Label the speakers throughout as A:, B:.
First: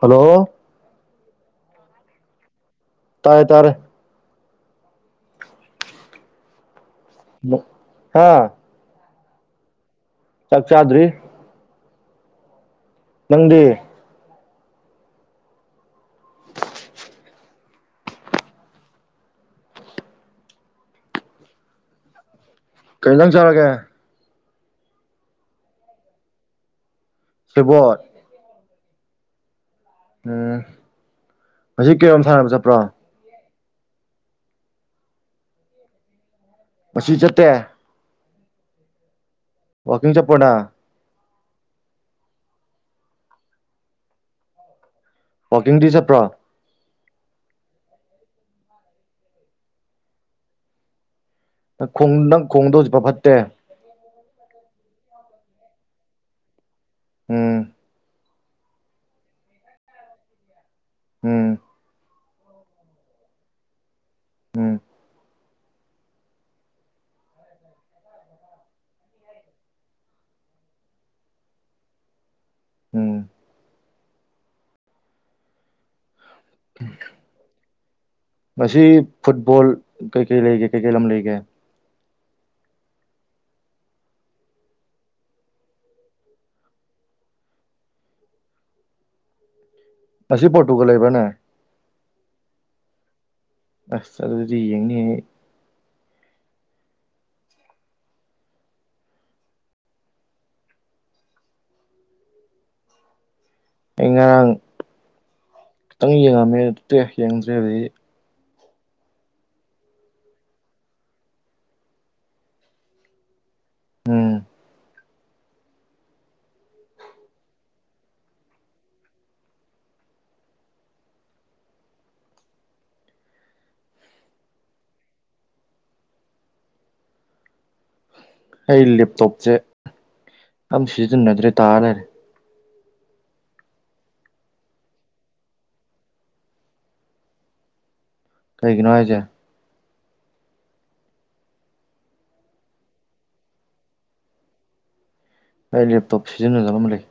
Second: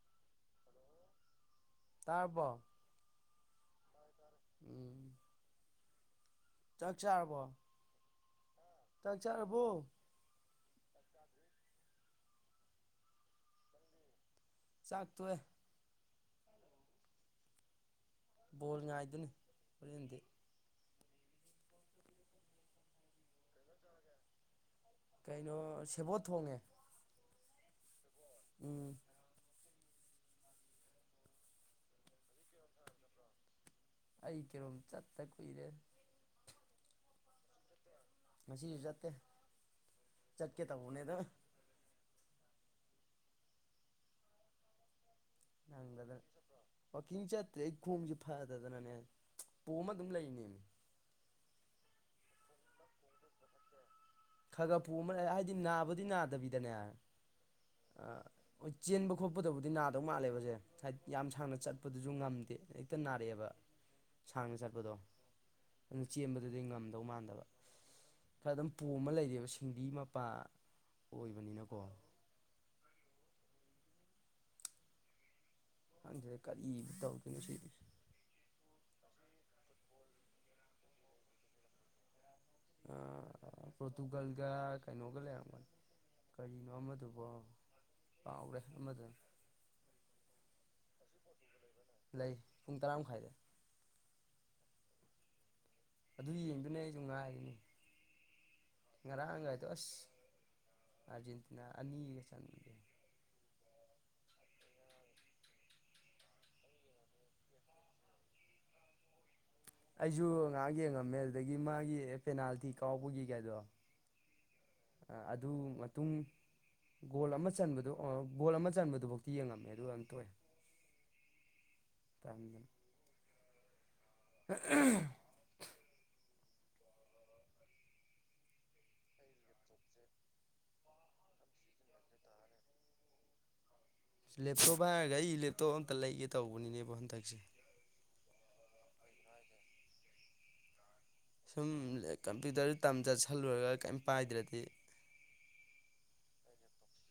A: Hello
B: ꯇꯥꯔꯕ
A: ꯇꯔꯦ ꯇꯥꯔꯦ
B: ꯎꯝ ꯆꯥꯛ ꯆꯥꯔꯕꯣ
A: ꯍꯥ
B: ꯇꯛ ꯆꯔꯦꯕꯣ
A: ꯆꯆꯥꯗ꯭ꯔꯤ ꯅꯪꯗꯤ
B: ꯆꯥꯛꯇꯋꯦ
A: [unintelligible]
B: ꯣꯜꯅ ꯏꯗꯨꯅꯤ ꯄꯗꯤ
A: ꯀꯩ ꯂꯝꯪ ꯆꯠꯂꯒꯦ
B: ꯀꯩꯅꯣ ꯁꯦꯕꯣꯠ ꯊꯣꯡꯉꯦ
A: ꯁꯕꯠ
B: ꯎꯝ
A: ꯎꯝ ꯃꯁꯤ ꯀꯩꯅꯣꯝ ꯁꯥꯟꯅꯕ ꯆꯠꯄ꯭ꯔꯣ
B: ꯑꯩ ꯀꯔꯣꯝ ꯆꯠꯇ ꯀꯨꯏꯔꯦ
A: ꯃꯁꯤ ꯆꯠꯇꯦ
B: ꯉꯁꯤꯖꯦ
A: ꯋꯥꯛꯀꯤꯡ ꯆꯠꯄ꯭ꯔꯣ
B: ꯆꯠꯀꯦ
A: ꯅꯪ
B: ꯇ ꯍꯅꯦꯗ
A: ꯋꯥꯀꯤꯡꯗꯤ ꯆꯠꯄ꯭ꯔꯣ
B: ꯋꯥꯋꯥꯛꯀꯤꯡ ꯆꯠꯇ꯭ꯔꯦ ꯑꯩ ꯈꯣꯡꯁꯦ ꯐꯗꯗꯅꯅꯦ ꯄꯣꯝꯃ ꯑꯗꯨꯝ ꯂꯩꯅꯦ
A: ꯅꯪ ꯈꯣꯡ ꯅꯪ ꯈꯣꯡꯗꯣꯁꯤꯄ ꯐꯠꯇꯦ
B: ꯈꯒ ꯎꯨ ꯑꯃ ꯍꯥꯏꯗꯤ ꯅꯥꯕꯨꯗꯤ ꯅꯥꯗꯕꯤꯗꯅꯦ
A: ꯎꯝ
B: ꯍꯣꯏ ꯆꯦꯟꯕ ꯈꯣꯠꯄꯗꯕꯨꯗꯤ ꯅꯥꯗꯧ ꯃꯥꯜꯂꯦꯕꯁꯦ ꯍꯥꯏꯗꯤ ꯌꯥꯝ
A: ꯎꯝ
B: ꯁꯥꯡꯅ ꯆꯠꯄꯗꯨꯁꯨ ꯉꯝꯗꯦ ꯍꯦꯛꯇ ꯅꯥꯔꯛꯑꯦꯕ ꯁꯥꯡꯅ
A: ꯎꯝ
B: ꯆꯠꯄꯗꯣ ꯆꯦꯟꯕꯗꯗꯤ ꯉꯝꯗꯧ ꯃꯥꯟꯗꯕ ꯀ ꯑꯗꯨꯝ ꯎꯄꯣꯝ ꯑꯃ ꯂꯩꯔꯤꯕ ꯁꯤꯡꯗꯤ ꯃꯄꯥ ꯑꯣꯏꯕꯅꯤꯅꯀꯣ
A: ꯎꯝ
B: ꯍꯪ ꯀꯔꯤ ꯇꯧꯒꯅ ꯁꯤ
A: ꯉꯁꯤ ꯐꯨꯠꯕꯣꯜ ꯀꯩ ꯀꯩ ꯂꯩꯒꯦ ꯀꯩꯀꯩ ꯂꯝ ꯂꯩꯒꯦ
B: ꯄꯣꯔꯇꯨꯒꯜꯒ ꯀꯩꯅꯣꯒ ꯂꯩꯔꯝꯒꯅꯤ ꯀꯔꯤꯅꯣ ꯑꯃꯗꯨꯕꯣ ꯀꯥꯎꯔꯦ ꯑꯃꯗꯅ
A: ꯑꯁꯤ ꯄꯣꯔꯇꯨꯒꯜ ꯂꯩꯕ꯭ꯔꯅꯦ
B: ꯂꯩ ꯄꯨꯡ ꯇꯔꯥ ꯃꯈꯥꯏꯗ
A: ꯑꯁ ꯆ ꯑꯗꯨꯗꯤ ꯌꯦꯡꯅꯤ
B: ꯑꯗꯨ ꯌꯦꯡꯗꯨꯅ ꯑꯩꯁꯨ ꯉꯥꯏꯔꯤꯅꯤ ꯉꯔꯥꯡꯉꯥꯏꯗꯣ ꯑꯁ ꯑꯥꯔꯖꯦꯟꯇꯤꯅꯥ ꯑꯅꯤꯒ ꯆꯟꯒꯦ
A: ꯑꯩ ꯉꯔꯥꯡ ꯈꯤꯇꯪ ꯌꯦꯡꯉꯝꯃꯦ ꯌꯦꯡꯗ꯭ꯦ ꯍꯧꯗꯤ
B: ꯑꯩꯁꯨ ꯉꯍꯥꯛ ꯌꯦꯡꯉꯝꯃꯦ ꯑꯗꯨꯗꯒꯤ ꯃꯥꯒꯤ ꯄꯦꯅꯥꯜꯇꯤ ꯀꯥꯎꯕꯒꯤ ꯀꯥꯏꯗꯣ
A: ꯑꯝ
B: ꯑꯗꯨ ꯃꯇꯨꯡ ꯒꯣꯜ ꯑꯃ ꯆꯟꯕꯗꯨꯣ ꯒꯣꯜ ꯑꯃ ꯆꯟꯕꯗꯨꯐꯧꯗꯤꯤ ꯌꯦꯡꯉꯝꯃꯦ ꯑꯗꯨ ꯌꯥꯝꯝ ꯇꯑꯦ [unintelligible]
A: ꯑꯩ ꯂꯦꯞꯇꯣꯞꯁꯦ ꯌꯥꯝ ꯁꯤꯖꯤꯟꯅꯗ꯭ꯔꯦ ꯇꯥꯅꯔꯦ
B: ꯂꯦꯞꯇꯣꯞ ꯍꯥꯏꯔꯒ ꯑꯩ ꯂꯦꯞꯇꯣꯞ ꯑꯝꯇ ꯂꯩꯒꯦ ꯇꯧꯕꯅꯤꯅꯦꯕ ꯍꯟꯗꯛꯁꯦ
A: ꯀꯩꯒꯤꯅꯣ ꯍꯥꯏꯁꯦ
B: ꯁꯨꯝ ꯀꯝꯄ꯭ꯌꯨꯇꯔ ꯇꯝ ꯆꯠꯁꯜꯂꯨꯔꯒ ꯀꯩꯝ ꯄꯥꯏꯗ꯭ꯔꯗꯤ
A: ꯑꯩ ꯂꯦꯞꯇꯣꯞ ꯁꯤꯖꯤꯟꯅꯖꯂꯝꯕ ꯂꯩ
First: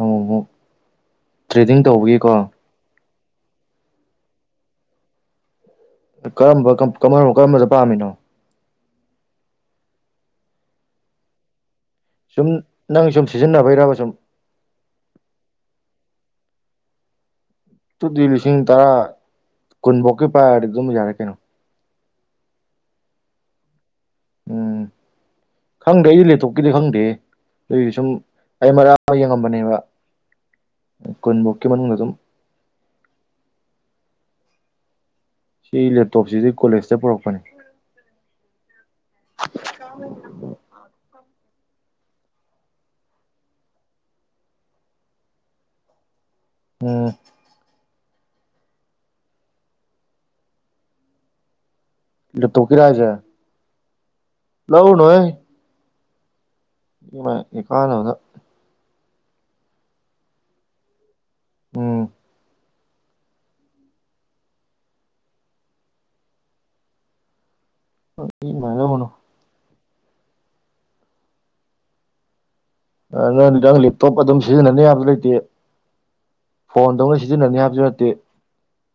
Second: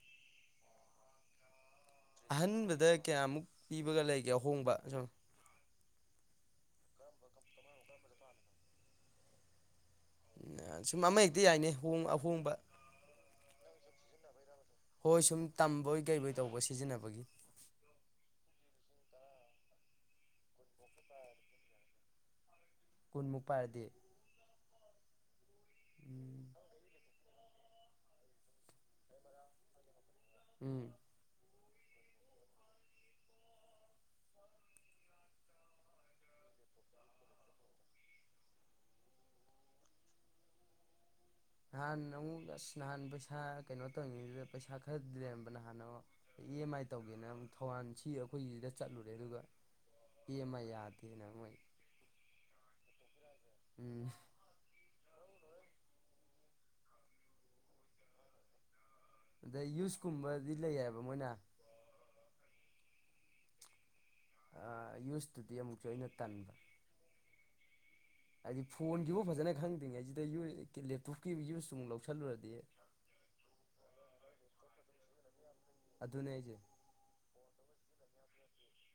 A: ꯑꯣ ꯇ꯭ꯔꯦꯗꯤ ꯇꯧꯢꯀꯣ
B: ꯑꯍꯟꯕꯗ ꯀꯌꯥꯃꯨꯛ ꯄꯤꯕꯒ ꯂꯩꯒꯦ ꯑꯍꯣꯡꯕ ꯁꯨꯝ
A: ꯀꯔꯝꯕꯝꯕ ꯀꯔꯝꯕꯗ ꯄꯥꯝꯃꯤꯅꯣ
B: ꯁꯨꯝ ꯑꯃ ꯍꯦꯛꯇꯤ ꯌꯥꯏꯅꯤ
A: ꯁꯨꯝ ꯅꯪ ꯁꯨꯝ ꯁꯤꯖꯤꯟꯅꯕꯩꯔꯕ ꯁꯨꯝ
B: ꯍꯣꯏ ꯁꯨꯝ ꯇꯝꯕꯣꯏ ꯀꯩꯕꯣꯏ ꯇꯧꯕ ꯁꯤꯖꯤꯟꯅꯕꯒꯤ
A: ꯇꯨꯤ ꯂꯤꯁꯤꯡ ꯇꯔꯥ ꯀꯨꯟꯐꯧꯀꯤ ꯄꯥꯏꯔꯗꯤ ꯑꯗꯨꯝ ꯌꯥꯔꯦ ꯀꯩꯅꯣ
B: ꯀꯨꯟꯃꯨꯛ ꯄꯥꯏꯔꯗꯤ
A: ꯎꯝ ꯈꯪꯗꯦ ꯑꯩꯗꯤ ꯂꯦꯇꯣꯛꯞꯀꯤꯗꯤ ꯈꯪꯗꯦ ꯑꯗꯨꯗꯤ ꯁꯨꯝ ꯑꯩ ꯃꯔꯥ ꯑꯃ ꯌꯦꯡꯉꯝꯕꯅꯦꯕ
B: ꯎꯝ
A: ꯀꯨꯟꯐꯧꯀꯤ ꯃꯅꯨꯡꯗ ꯑꯗꯨ ꯁꯤ ꯂꯦꯞꯇꯣꯞꯁꯤꯗꯤ ꯀꯣꯂꯦꯖꯇ ꯄꯨꯔꯛꯄꯅꯦ
B: ꯅꯍꯥꯟ ꯑꯃꯨꯛ ꯑꯁ ꯅꯍꯥꯟ ꯄꯩꯁꯥ ꯀꯩꯅꯣ ꯇꯧꯅꯤꯡꯉꯤꯗꯨꯗ ꯄꯩꯁꯥ ꯈꯔꯗꯤ ꯂꯩꯔꯝꯕ ꯅꯍꯥꯟꯅ ꯑꯃ ꯏ ꯑꯦꯝ ꯑꯥꯏ
A: ꯎꯝ
B: ꯇꯧꯒꯦꯅ ꯑꯃꯨꯛ ꯊꯧꯋꯥꯟ ꯁꯤ ꯑꯩꯈꯣꯏꯒꯤꯁꯤꯗ ꯆꯠꯂꯨꯔꯦ ꯑꯗꯨꯒ ꯄꯃ ꯌꯥꯗꯦꯅ ꯃꯣꯏ
A: ꯂꯦꯞꯇꯣꯞ ꯀꯤꯔꯥ ꯍꯥꯢꯁꯦ
B: ꯎꯝ
A: ꯂꯧꯎꯅꯣꯣꯏ ꯏꯃ ꯀꯥꯥꯟꯅꯕꯅꯕꯗ
B: ꯑꯗ ꯌꯨꯁꯀꯨꯝꯕꯗꯤ ꯂꯩꯌꯦꯕ ꯃꯣꯏꯅ
A: ꯎꯝ
B: ꯌꯨꯁꯇꯨꯗꯤ ꯑꯃꯨꯛꯁꯨ ꯑꯩꯅ ꯇꯟꯕ ꯍꯥꯏꯗꯤ
A: ꯏꯃꯥꯏ ꯂꯧꯔꯨꯅꯨ
B: ꯐꯣꯟꯁꯤꯕꯨ ꯐꯖꯅ ꯈꯪ ꯀꯉꯩꯁꯤꯗ ꯂꯦꯞꯇꯣꯞꯀꯤ ꯌꯨꯁꯇꯨꯛ ꯂꯧꯁꯜꯂꯨꯔꯗꯤ
A: ꯅꯪꯗꯤ ꯅꯪ ꯂꯦꯞꯇꯣꯞ ꯑꯗꯨꯝ ꯁꯤꯖꯤꯟꯅꯅꯤ ꯌꯥꯝꯁꯨ ꯂꯩꯇꯦ
B: ꯑꯗꯨꯅꯦ ꯑꯩꯁꯦ
A: ꯐꯣꯟꯗꯧꯅ ꯁꯤꯖꯤꯟꯅꯅꯤ ꯍꯥꯏꯕꯁꯨ ꯅꯠꯇꯦ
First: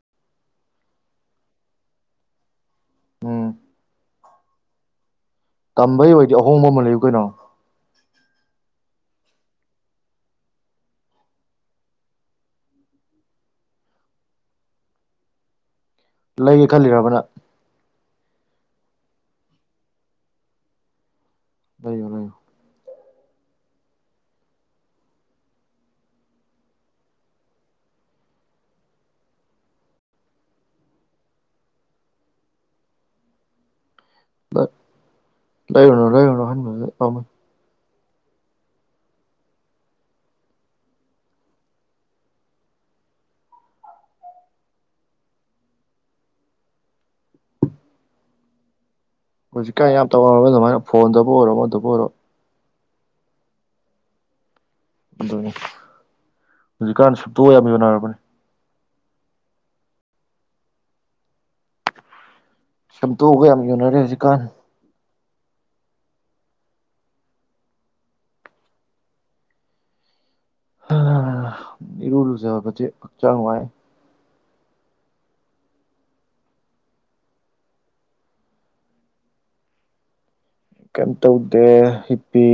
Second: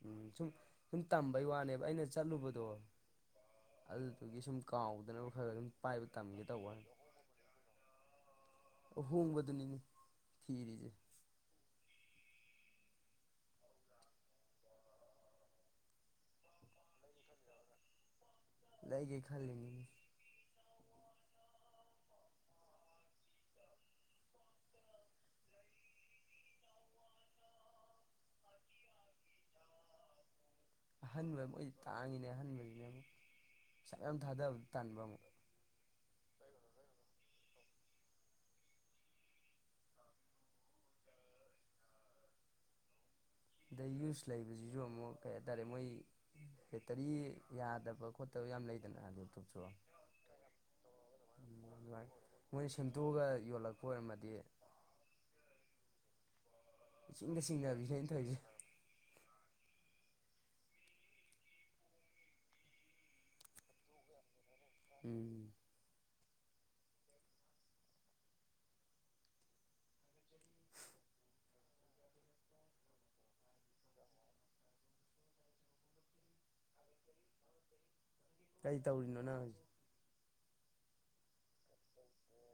B: ꯎꯝ ꯁꯨꯝ ꯁꯨꯝ ꯇꯝꯕꯩ ꯋꯥꯅꯦꯕ ꯑꯩꯅ ꯆꯠꯂꯨꯕꯗꯣ
A: ꯎꯝ
B: ꯑꯗꯨꯒꯤ ꯁꯨꯝ ꯀꯥꯎꯗꯅ
A: ꯇꯝꯕꯩ ꯑꯣꯏꯗꯤ ꯑꯍꯣꯡꯕ ꯑꯃ ꯂꯩꯌꯨ ꯀꯩꯅꯣ
B: ꯍꯣꯡꯣꯡꯕꯗꯅꯤꯅꯤ ꯈꯔꯤꯖ
A: ꯂꯩꯒꯦ ꯈꯜꯂꯤꯔꯕ ꯅꯪ
B: ꯂꯩꯒ ꯈꯜ
A: ꯂꯩꯌꯣ ꯂꯩꯌꯣ
B: ꯑꯍꯟꯕ ꯃꯣꯏꯗꯤ ꯇꯥꯡꯉꯤꯅꯦ ꯑꯍꯟꯕꯁꯤꯅꯦ ꯑꯃꯨꯛ ꯄꯩꯁꯥ ꯃꯌꯥꯝ ꯊꯥꯗꯕꯗ ꯇꯟꯕ ꯑꯃꯨꯛ
A: ꯅꯣꯗꯥꯅꯣ
B: ꯑꯗꯩ ꯌꯨꯁ ꯂꯩꯕꯁꯤꯁꯨ ꯑꯃꯨꯛ ꯀꯩ ꯍꯥꯏꯇꯥꯔꯦ ꯃꯣꯏ ꯕꯦꯇꯔꯤ ꯌꯥꯗꯕ ꯈꯣꯠꯇꯕ ꯌꯥꯝ ꯂꯩꯇ
A: ꯍꯧꯖꯤꯛꯀꯥꯟ ꯌꯥꯝ ꯇꯧꯅꯔꯝꯅꯦ ꯑꯗꯨꯃꯥꯏꯅ ꯐꯣꯟꯗꯕꯨ ꯑꯣꯏꯔꯣ ꯑꯃꯗꯕꯨ ꯑꯣꯏꯔꯣ
B: ꯇꯨꯒ ꯌꯣꯜꯂꯛꯄ ꯑꯣꯏꯔꯝꯃꯗꯤ
A: ꯑꯗꯨꯅꯤ ꯍꯧꯖꯤꯛꯀꯥꯟ
B: ꯏꯆꯤꯡꯗ
A: ꯁꯞꯇꯣ ꯌꯥꯝ
B: ꯆꯤꯡꯅꯕꯤꯅꯦ ꯑꯩꯅ
A: ꯌꯣꯅꯔꯕꯅꯤ
B: ꯇꯧꯔꯤꯁꯦ
A: ꯁꯦꯝꯇꯣꯒꯥ ꯌꯥꯝ ꯌꯣꯅꯔꯦ ꯍꯧꯖꯤꯛꯀꯥꯟ꯫
B: ꯎꯝ
A: ꯍꯥ ꯏꯔꯨ ꯂꯨꯖꯕꯥꯖꯤ ꯍꯛꯆꯥꯡ ꯅꯨꯡꯉꯥꯏ꯫
B: ꯀꯩ ꯇꯧꯔꯤꯅꯣ ꯅꯪ?
A: ꯀꯩꯝ ꯇꯧꯗꯦ ꯍꯤꯞꯄꯤ꯫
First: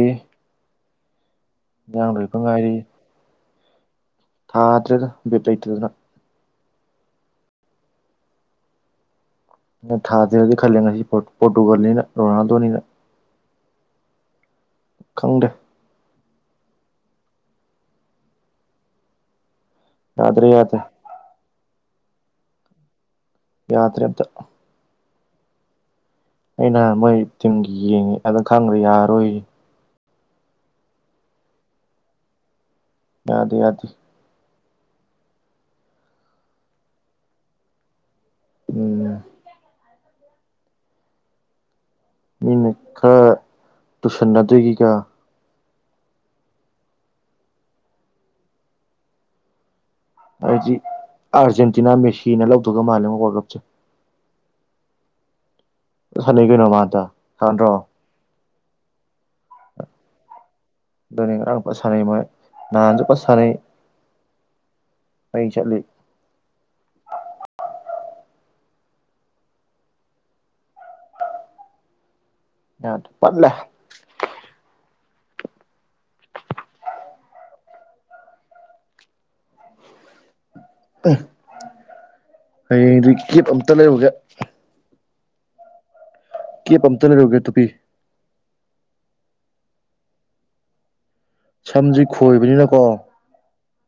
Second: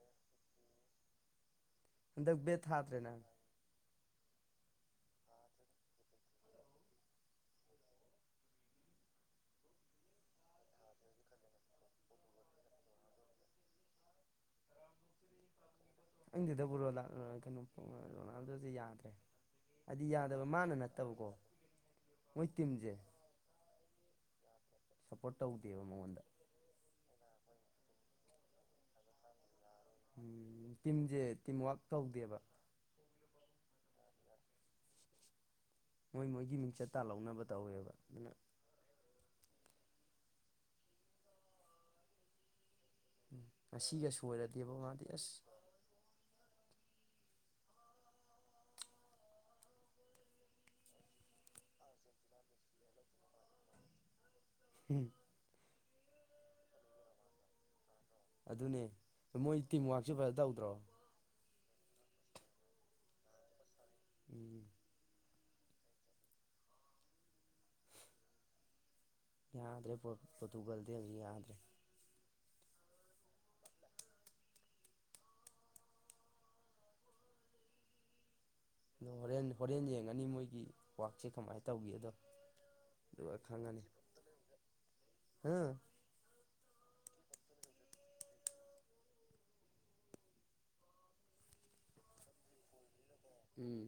B: ꯍꯟꯗꯛ
A: [unintelligible]
B: ꯕꯦꯠ
A: ꯉꯥꯏꯔꯤ
B: ꯊꯥꯗ꯭ꯔꯦ ꯅꯪ
A: ꯊꯥꯗ꯭ꯔꯦꯗ ꯚꯤꯠ ꯂꯩꯇꯗꯅ꯫ ꯅ ꯊꯥꯗꯔꯗꯤ ꯈꯜꯂꯦ ꯉꯁꯤ ꯄꯣꯔꯇꯨꯒꯜꯅꯤꯅ ꯔꯣꯅꯥꯜꯗꯣꯅꯤꯅ ꯈꯪꯗꯦ
B: [unintelligible] ꯑꯗꯨꯗꯤ ꯌꯥꯗ꯭ꯔꯦ ꯍꯥꯏꯗꯤ ꯌꯥꯗꯕ
A: ꯌꯥꯗ꯭ꯔꯦ
B: ꯃꯥꯅ
A: ꯌꯥꯗ꯭ꯔꯦ
B: ꯅꯠꯇꯕꯀꯣ ꯃꯣꯏ ꯇꯤꯝꯖꯦ
A: ꯌꯥꯗꯔꯦ ꯑꯝꯇꯥ ꯫
B: ꯁꯞꯄꯣꯔꯠ ꯇꯧꯗꯦꯕ ꯃꯉꯣꯟꯗ
A: ꯑꯩꯅ ꯃꯣꯏ ꯇꯤꯝꯒꯤ ꯌꯦꯡꯉꯤ ꯑꯗꯨ ꯈꯪꯒꯔꯦꯌꯥꯔꯣꯏꯖꯦ ꯫
B: ꯎꯝ ꯇꯤꯝꯖꯦ ꯇꯤꯝꯋꯥꯛ ꯇꯧꯗꯦꯕ꯫
A: ꯌꯥꯗꯦ - ꯌꯥꯗꯤ꯫
B: ꯃꯣꯏ ꯃꯣꯏꯒꯤ ꯃꯤꯡꯆꯠ ꯇꯥꯜꯍꯧꯅꯕ ꯇꯧꯋꯦꯕ ꯑꯗꯨꯅ
A: ꯎꯝ ꯃꯤꯅ ꯈꯔ
B: ꯎ ꯉꯁꯤꯒ ꯁꯣꯏꯔꯗꯤꯕ
A: ꯇꯨꯁꯟꯅꯗꯣꯏꯒꯤꯒ
B: ꯃꯥꯗꯤ ꯑꯁ!
A: ꯑꯩꯗꯤ ꯑꯥꯔꯖꯦꯟꯇꯤꯅꯥ ꯃꯦꯁꯤꯅ ꯂꯧꯗꯨꯒ ꯃꯥꯜꯂꯦ ꯋꯥꯔꯜ ꯀꯞꯁꯦ꯫
B: ꯎꯝ꯫
A: [unintelligible]
B: ꯑꯗꯨꯅꯦ ꯃꯣꯏ ꯇꯤꯝꯋꯔꯛꯁꯨ ꯐꯖ ꯇꯧꯗ꯭ꯔꯣ꯫
A: ꯑꯗꯨ ꯉꯔꯥꯡ ꯐꯩ ꯁꯥꯅꯩ ꯃ ꯅꯥꯥꯍꯥꯟꯖꯨ ꯐ ꯁꯥꯅꯩ꯫
B: ꯎꯝ
A: ꯃꯩ ꯆꯠꯂꯤ
B: ꯌꯥꯗ꯭ꯔꯦ ꯄꯣꯔꯇꯨꯒꯜꯗꯤ ꯍꯧꯖꯤꯛ ꯌꯥꯗ꯭ꯔꯦ꯫
A: ꯌꯥꯗꯦ ꯄꯠꯂꯦ ꯫
B: ꯑꯣ ꯍꯣꯔꯦꯟ ꯍꯣꯔꯦꯟ ꯌꯦꯡꯉꯅꯤ ꯃꯣꯏꯒꯤ ꯋꯥꯛꯁꯦ ꯀꯃꯥꯏꯅ ꯇꯧꯒꯦꯗꯣ
A: ꯍꯌꯦꯡꯗꯤ
B: ꯑꯗꯨꯒ
A: ꯀꯦꯞ ꯑꯝꯇ
B: ꯈꯪꯉꯅꯤ
A: ꯂꯩꯔꯨꯒꯦ꯫
B: [unintelligible]
A: ꯄꯝꯇ ꯂꯩꯔꯨꯒꯦ ꯇꯨꯄꯤ ꯁꯝꯖꯤ ꯈꯣꯏꯕꯅꯤꯅꯀꯣ
B: ꯎꯝ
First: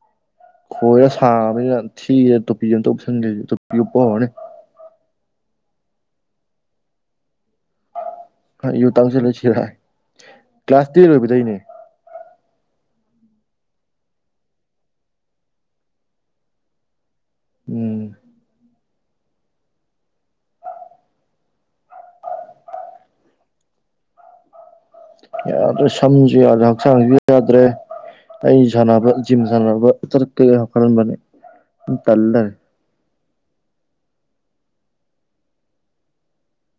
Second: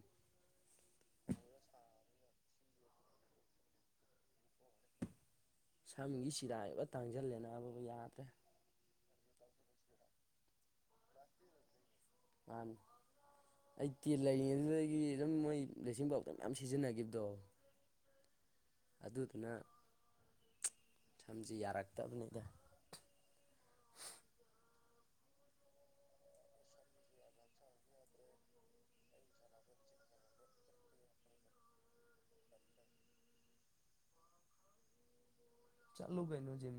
A: ꯈꯣꯏꯔ ꯁꯥꯡ ꯕꯅꯤꯅꯥ ꯊꯤ ꯔꯦ ꯇꯨꯞꯄꯤ ꯑꯝꯇ ꯎꯞꯁꯟ ꯒꯦ ꯇꯨꯄꯤ ꯎꯞꯄ ꯍꯧꯔꯅꯤ
B: ꯁꯝꯒꯤ ꯆꯤꯔꯥꯏꯒ ꯂꯣꯢ ꯇꯥꯡꯖꯜꯂꯦ [unintelligible] ꯌꯥꯗ꯭ꯔꯦ꯫
A: ꯑꯩꯖꯨ ꯇꯥꯡꯁꯤꯜ ꯂꯦ ꯆꯤꯔꯥꯏ ꯀ꯭ꯂꯥꯁ ꯇꯦꯟ ꯂꯣꯏꯕꯗꯩꯅꯦ꯫
B: ꯃꯥꯅꯤ ꯑꯩ ꯇꯦꯟ ꯂꯩꯔꯤꯉꯩꯗꯨꯗꯒꯤ ꯑꯗꯨꯝ ꯃꯣꯏ ꯕꯂꯦꯁꯤꯡ ꯄꯥꯎꯗꯔ ꯃꯌꯥꯝ ꯁꯤꯖꯤꯟꯅꯈꯤꯕꯗꯣ
A: ꯎꯝ
B: ꯑꯗꯨꯗꯨꯅ ꯁꯝꯁꯤ ꯌꯥꯔꯛꯇꯕꯅꯤꯗ
A: ꯌꯥꯗ꯭ꯔꯦ ꯁꯝꯁꯨ ꯌꯥꯗ꯭ꯔꯦ ꯍꯛꯆꯥꯡꯁꯨ ꯌꯥꯗ꯭ꯔꯦ ꯑꯩ ꯁꯥꯟꯅꯕ ꯖꯤꯝ ꯁꯥꯟꯅꯕ ꯆꯠꯀꯦ ꯍꯥꯏ ꯈꯜꯂꯝꯕꯅꯦ ꯇꯜꯂꯩꯔꯦ
B: ꯆꯠꯂꯣ ꯀꯩꯅꯣ ꯖꯤꯝ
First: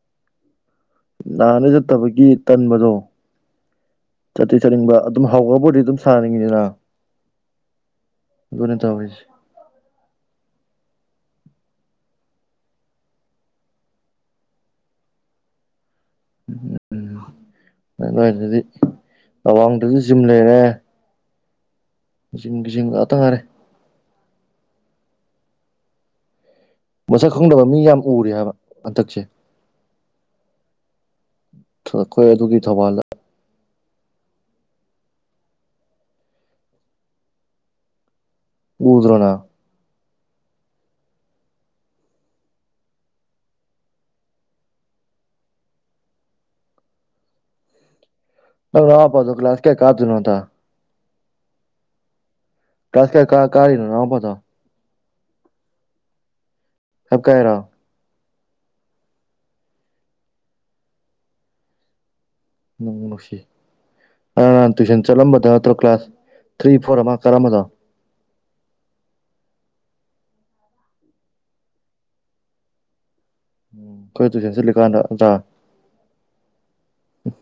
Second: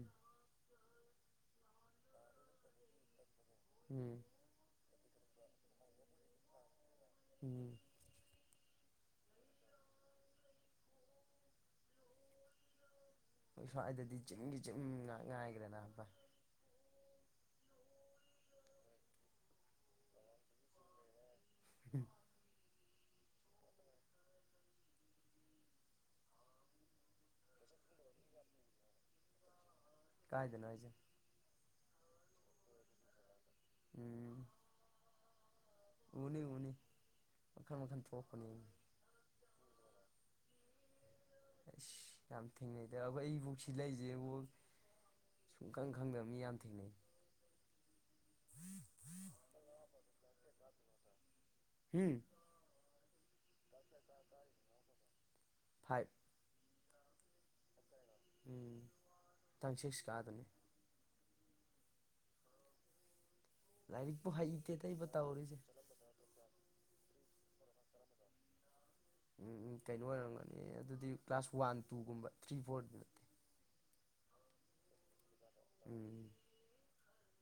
A: ꯅꯥꯍꯥꯟꯅ ꯆꯠꯇꯕꯒꯤ ꯇꯟꯕꯗꯣ꯫
B: ꯎꯝ
A: ꯆꯇꯤ ꯆꯅꯤꯡꯕ ꯑꯗꯨꯝ ꯍꯧꯔꯕꯨꯗꯤ ꯑꯗꯨꯝ ꯁꯥꯅꯅꯤꯡꯏꯗꯅ꯫
B: ꯎꯝ
A: ꯑꯗꯨꯅꯦ ꯇꯧꯔꯤꯁꯤ꯫
B: ꯏ ꯁ꯭ꯋꯥꯏꯗꯗꯤ ꯖꯤꯝꯒꯤ ꯖꯤꯝ ꯉꯥꯛ ꯉꯥꯏꯒ꯭ꯔꯦ ꯅꯕ
A: ꯎꯝꯝ ꯅꫭꯏꯗꯨꯗꯤ ꯑꯋꯥꯡꯗꯁꯨ ꯖꯤꯝ ꯂꯩꯔꯦ꯫ ꯖꯤꯝꯒꯤ ꯖꯤꯝ ꯉꯥꯛꯇ ꯉꯥꯏꯔꯦ꯫ ꯃꯁꯛ ꯈꯪꯗꯕ ꯃꯤ ꯌꯥꯝ ꯎꯔꯦ ꯍꯥꯏꯕ ꯍꯟꯗꯛꯁꯦ꯫
B: ꯀꯥꯏꯗꯅꯖꯦ
A: ꯆꯧꯋꯥꯜꯗ
B: ꯎꯝ ꯎꯅꯤ-ꯎꯅꯤ ꯃꯈꯟ-ꯃꯈꯟ ꯊꯣꯛꯄꯅꯦ꯫
A: ꯎꯗ꯭ꯔꯣ ꯅꯪ꯫
B: ꯑꯁ ꯌꯥꯝ ꯊꯦꯡꯅꯩꯗꯕ ꯑꯩꯕꯨꯛꯁꯤ ꯂꯩꯏꯁꯦꯕꯨꯛ ꯁꯨꯡꯈꯪ ꯈꯪꯗꯕ ꯃꯤ ꯌꯥꯝ ꯊꯦꯡꯅꯩ
A: ꯑ ꯂ ꯄ ꯑꯗꯨ ꯀ꯭ꯂꯥꯁ ꯀꯌ ꯀꯥꯗꯨꯅꯣꯇ
B: ꯎꯝ [unintelligible]
A: ꯀꯥꯏ ꯀꯥꯔꯤꯅꯣ ꯅꯅꯥꯎꯄꯥꯗꯣ꯫
B: ꯐꯥꯏꯚ꯫
A: ꯍ [unintelligible] ꯀꯥꯏꯔꯣ
B: ꯎꯝ ꯊꯪ ꯁꯤꯛꯁ ꯀꯥꯗꫭꯏꯅꯦ꯫
A: ꯅꯨꯡꯕꯄ ꯅꯨꯁꯤ
B: ꯂꯥꯏꯔꯤꯛꯄꯨ ꯍꯩꯇꯦꯗ ꯑꯩꯕꯨ ꯇꯧꯔꯤꯁꯦ꯫
A: ꯅꯠꯇ꯭ꯔꯣ ꯀ꯭ꯂꯥꯁ ꯊ꯭ꯔꯤ ꯐꯣꯔꯔ ꯃꯥ ꯀꯔꯝꯕꯅꫭ꯫
B: ꯎꯝ ꯀꯩꯅꯣ ꯑꯣꯏꯔꯝꯒꯅꯤ ꯑꯗꯨꯗꯤ ꯀ꯭ꯂꯥꯁ ꯋꯥꯟ ꯇꯨꯒꯨꯝꯕ ꯊ꯭ꯔꯤ ꯐꯣꯔꯗꯨ ꯅꯠꯇꯦ꯫
A: ꯎꯝ ꯈꯣꯏ ꯇꯨꯏꯁꯟ ꯆꯠꯂꯀꯥꯟꯗ ꯑꫭꯖꯥ
B: ꯎꯝ
A: ꯎ [inaudible]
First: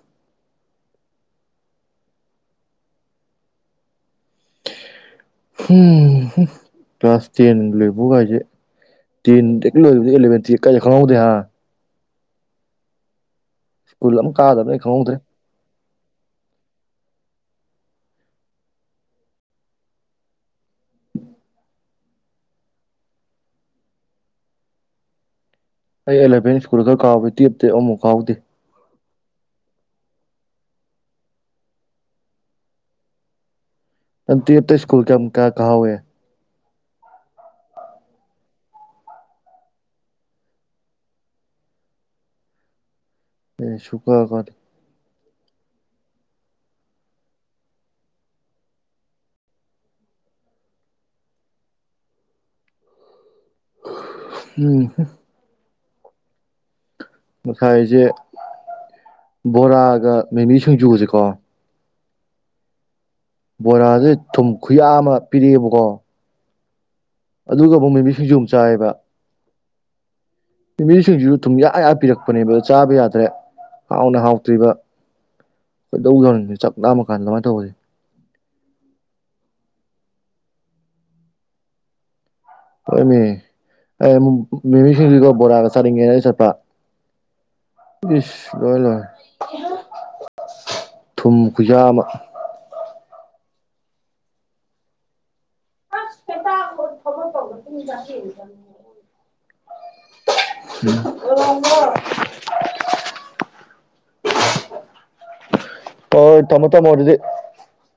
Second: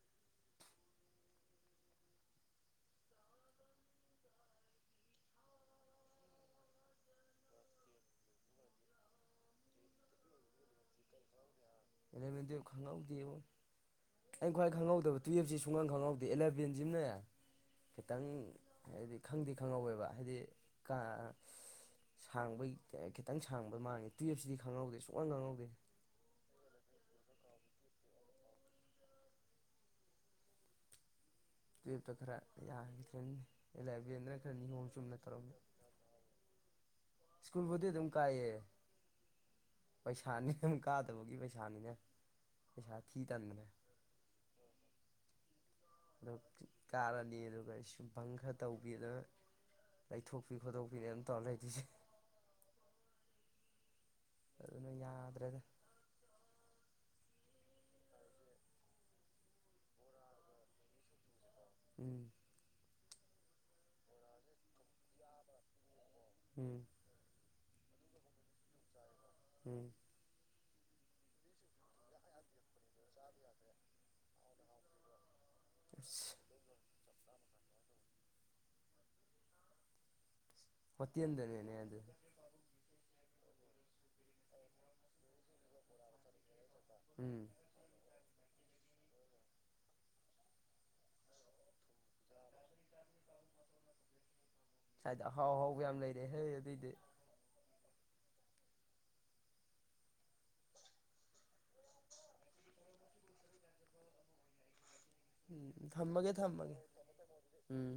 A: [unintelligible] ꯀ꯭ꯂꯥꯁ ꯇꯦꯟ ꯂꯣꯕꯒꯥꯏꯖꯦ ꯇꯦꯟ ꯂꯦꯛ ꯂꯣꯏꯕꯗꯒꯤ ꯑꯦꯂꫭꯕꯦꯟ ꯇꯨꯋꯦꯞ ꯀꯥꯏꯖꯦ ꯈꯪꯍꯧ ꯗꯦ ꯍꯥ꯫
B: ꯑꯦꯂꯕꯦꯟ ꯇꯨꯋꯞ ꯈꯪꯍꯧꯗꯦꯕꯣ
A: ꯁ꯭ꯀꯨꯜ ꯑꯃ
B: ꯑꯩꯅ ꯈ꯭ꯋꯥꯏ
A: ꯀꯥꯗꯕꯅꯦ ꯑꯩ ꯈꯪꯍꯧꯗ꯭ꯔꯦ
B: ꯈꯪꯍꯧꯗꯕ ꯇꯨꯌꯦꯞꯁꯦ ꯁꯨꯡꯈꯪ ꯈꯪꯍꯧꯗꯦ ꯑꯦꯂꯦꯚꯦꯟ ꯖꯤꯅꯦ ꯈꯤꯇꯪ ꯍꯥꯏꯗꯤ ꯈꯪꯗꯤ ꯈꯪꯍꯧꯋꯦꯕ ꯍꯥꯏꯗꯤ ꯀꯥ [unintelligible] ꯁꯥꯡꯕꯩ ꯈꯤꯇꯪ ꯁꯥꯡꯕ ꯃꯥꯡꯉꯦ ꯇꯨꯋꯦꯞꯁꯤꯗꯤ ꯈꯪꯍꯧꯗꯦ ꯁꯨꯛꯈꯪ ꯈꯪꯍꯧꯗꯦ
A: ꯑꯩ ꯑꯦꯂꫭꯚꯦꯟ ꯁ꯭ꯀꯨꯜ ꯈꯔ ꯀꯥꯍꯧꯏ ꯇꯨꯌꯦꯞꯇꯤ ꯑꯃꯨꯛ ꯀꯥꯍꯧꯗꯦ꯫
B: ꯇꯨꯋꯦꯞꯇ ꯈꯔ ꯌꯥꯒꯤꯗꯔꯦꯅꯦ꯫
A: ꯇꯨꯋꯦꯞꯇ ꯁꯀꯨꯜ ꯀꯌꯥꯃꯨꯛ ꯀꯌꯥ ꯀꯥ ꯍꯧꯏ
B: ꯁ꯭ꯀꯨꯜꯕꯨꯗꯤ ꯑꯗꯨꯝ ꯀꯥꯏꯌꯦ ꯄꯩꯁꯥꯅꯤ ꯑꯗꯨꯝ ꯀꯥꯗꯕꯒꯤ ꯄꯩꯁꯥꯅꯤꯅ ꯄꯩꯁꯥ ꯊꯤ ꯇꯟꯕꯅꯦ
A: ꯑꯩ ꯁꯨꯛꯄꯥ ꯄꯥꯗꯦ꯫
B: ꯑ ꯀꯥꯔꯅꯤ ꯑꯗꯨꯒ ꯑꯩ ꯁꯨꯝ ꯕꯪ ꯈꯔ ꯇꯧꯕꯤꯗ ꯂꯩꯊꯣꯛꯄꯤ ꯈꯣꯠꯇꯣꯛꯄꯤꯅꯦ ꯇꯧꯔ ꯂꯩꯗꯨꯏꯁꯦ꯫
A: ꯎꯝ
B: ꯑꯗꯨꯅ ꯌꯥꯗ꯭ꯔꯦꯗ꯫
A: ꯉꯁꯥꯏꯁꯦ ꯕꯣꯔꯥꯒ ꯃꯩꯃꯤ ꯁꯤꯡꯖꯨꯁꯦꯀꯣ
B: ꯎꯝ
A: ꯕꯣꯔꯥꯁꯦ ꯊꯨꯝ ꯈꯨꯌꯥ ꯑꯃ ꯄꯤꯔꯛꯑꯦꯕꯀꯣ
B: ꯎꯝ
A: ꯑꯗꯨꯒ ꯑꯃꯨꯛ ꯃꯃꯤ ꯁꯤꯡꯖꯣ ꯑꯃ ꯆꯥꯏꯕ
B: ꯎꯝ
A: ꯅꯨꯕꯤꯁꯤꯡꯁꯤꯁꯨ ꯊꯨꯝꯌꯥꯌꯥ ꯄꯤꯔꯛꯄꯅꯦꯕ ꯆꯥꯕ ꯌꯥꯗ꯭ꯔꯦ ꯍꯥꯎꯅ ꯍꯥꯎꯇ꯭ꯔꯤꯕ ꯀꯣꯏꯗꯧ
B: ꯑꯁ
A: ꯌꯧꯔꯅꯤꯦ ꯆꯥꯛꯅꯥꯝꯃ ꯀꯥꯟꯗ ꯑꯗꯨꯃꯥꯏꯅ ꯇꯧꯕꯅꯤ
B: ꯐꯠꯇꯤꯗꯅꯦꯅꯦ ꯑꯗꯨ
A: ꯍꯃꯦ ꯑꯦ ꯃꯤꯃꯤꯁꯤꯡꯁꯤꯒ ꯕꯣꯔꯥꯒ ꯆꯠꯅꯤꯡꯉꯦꯅ ꯆꯠꯄ
B: ꯎꯝ
A: ꯏꯁ ꯂꯣꯏ ꯂꯣꯏ ꯊꯨꯝ ꯈꯨꯌꯥꯕ
B: ꯍꯥꯏꯗ ꯍꯥꯎ ꯍꯥꯎ ꯎ ꯌꯥꯝ ꯂꯩꯔꯦ ꯍꯣꯏ ꯑꯗꯨꯏꯗꯤ
A: [unintelligible]
B: ꯎꯝ ꯊꯝꯃꯒꯦ
A: ꯍꯣꯏ ꯊꯝꯃꯣ
B: ꯊꯝꯃꯒꯦ
A: ꯊꯝꯃꯣ ꯑꯗꯨꯗꯤ
B: ꯎꯝ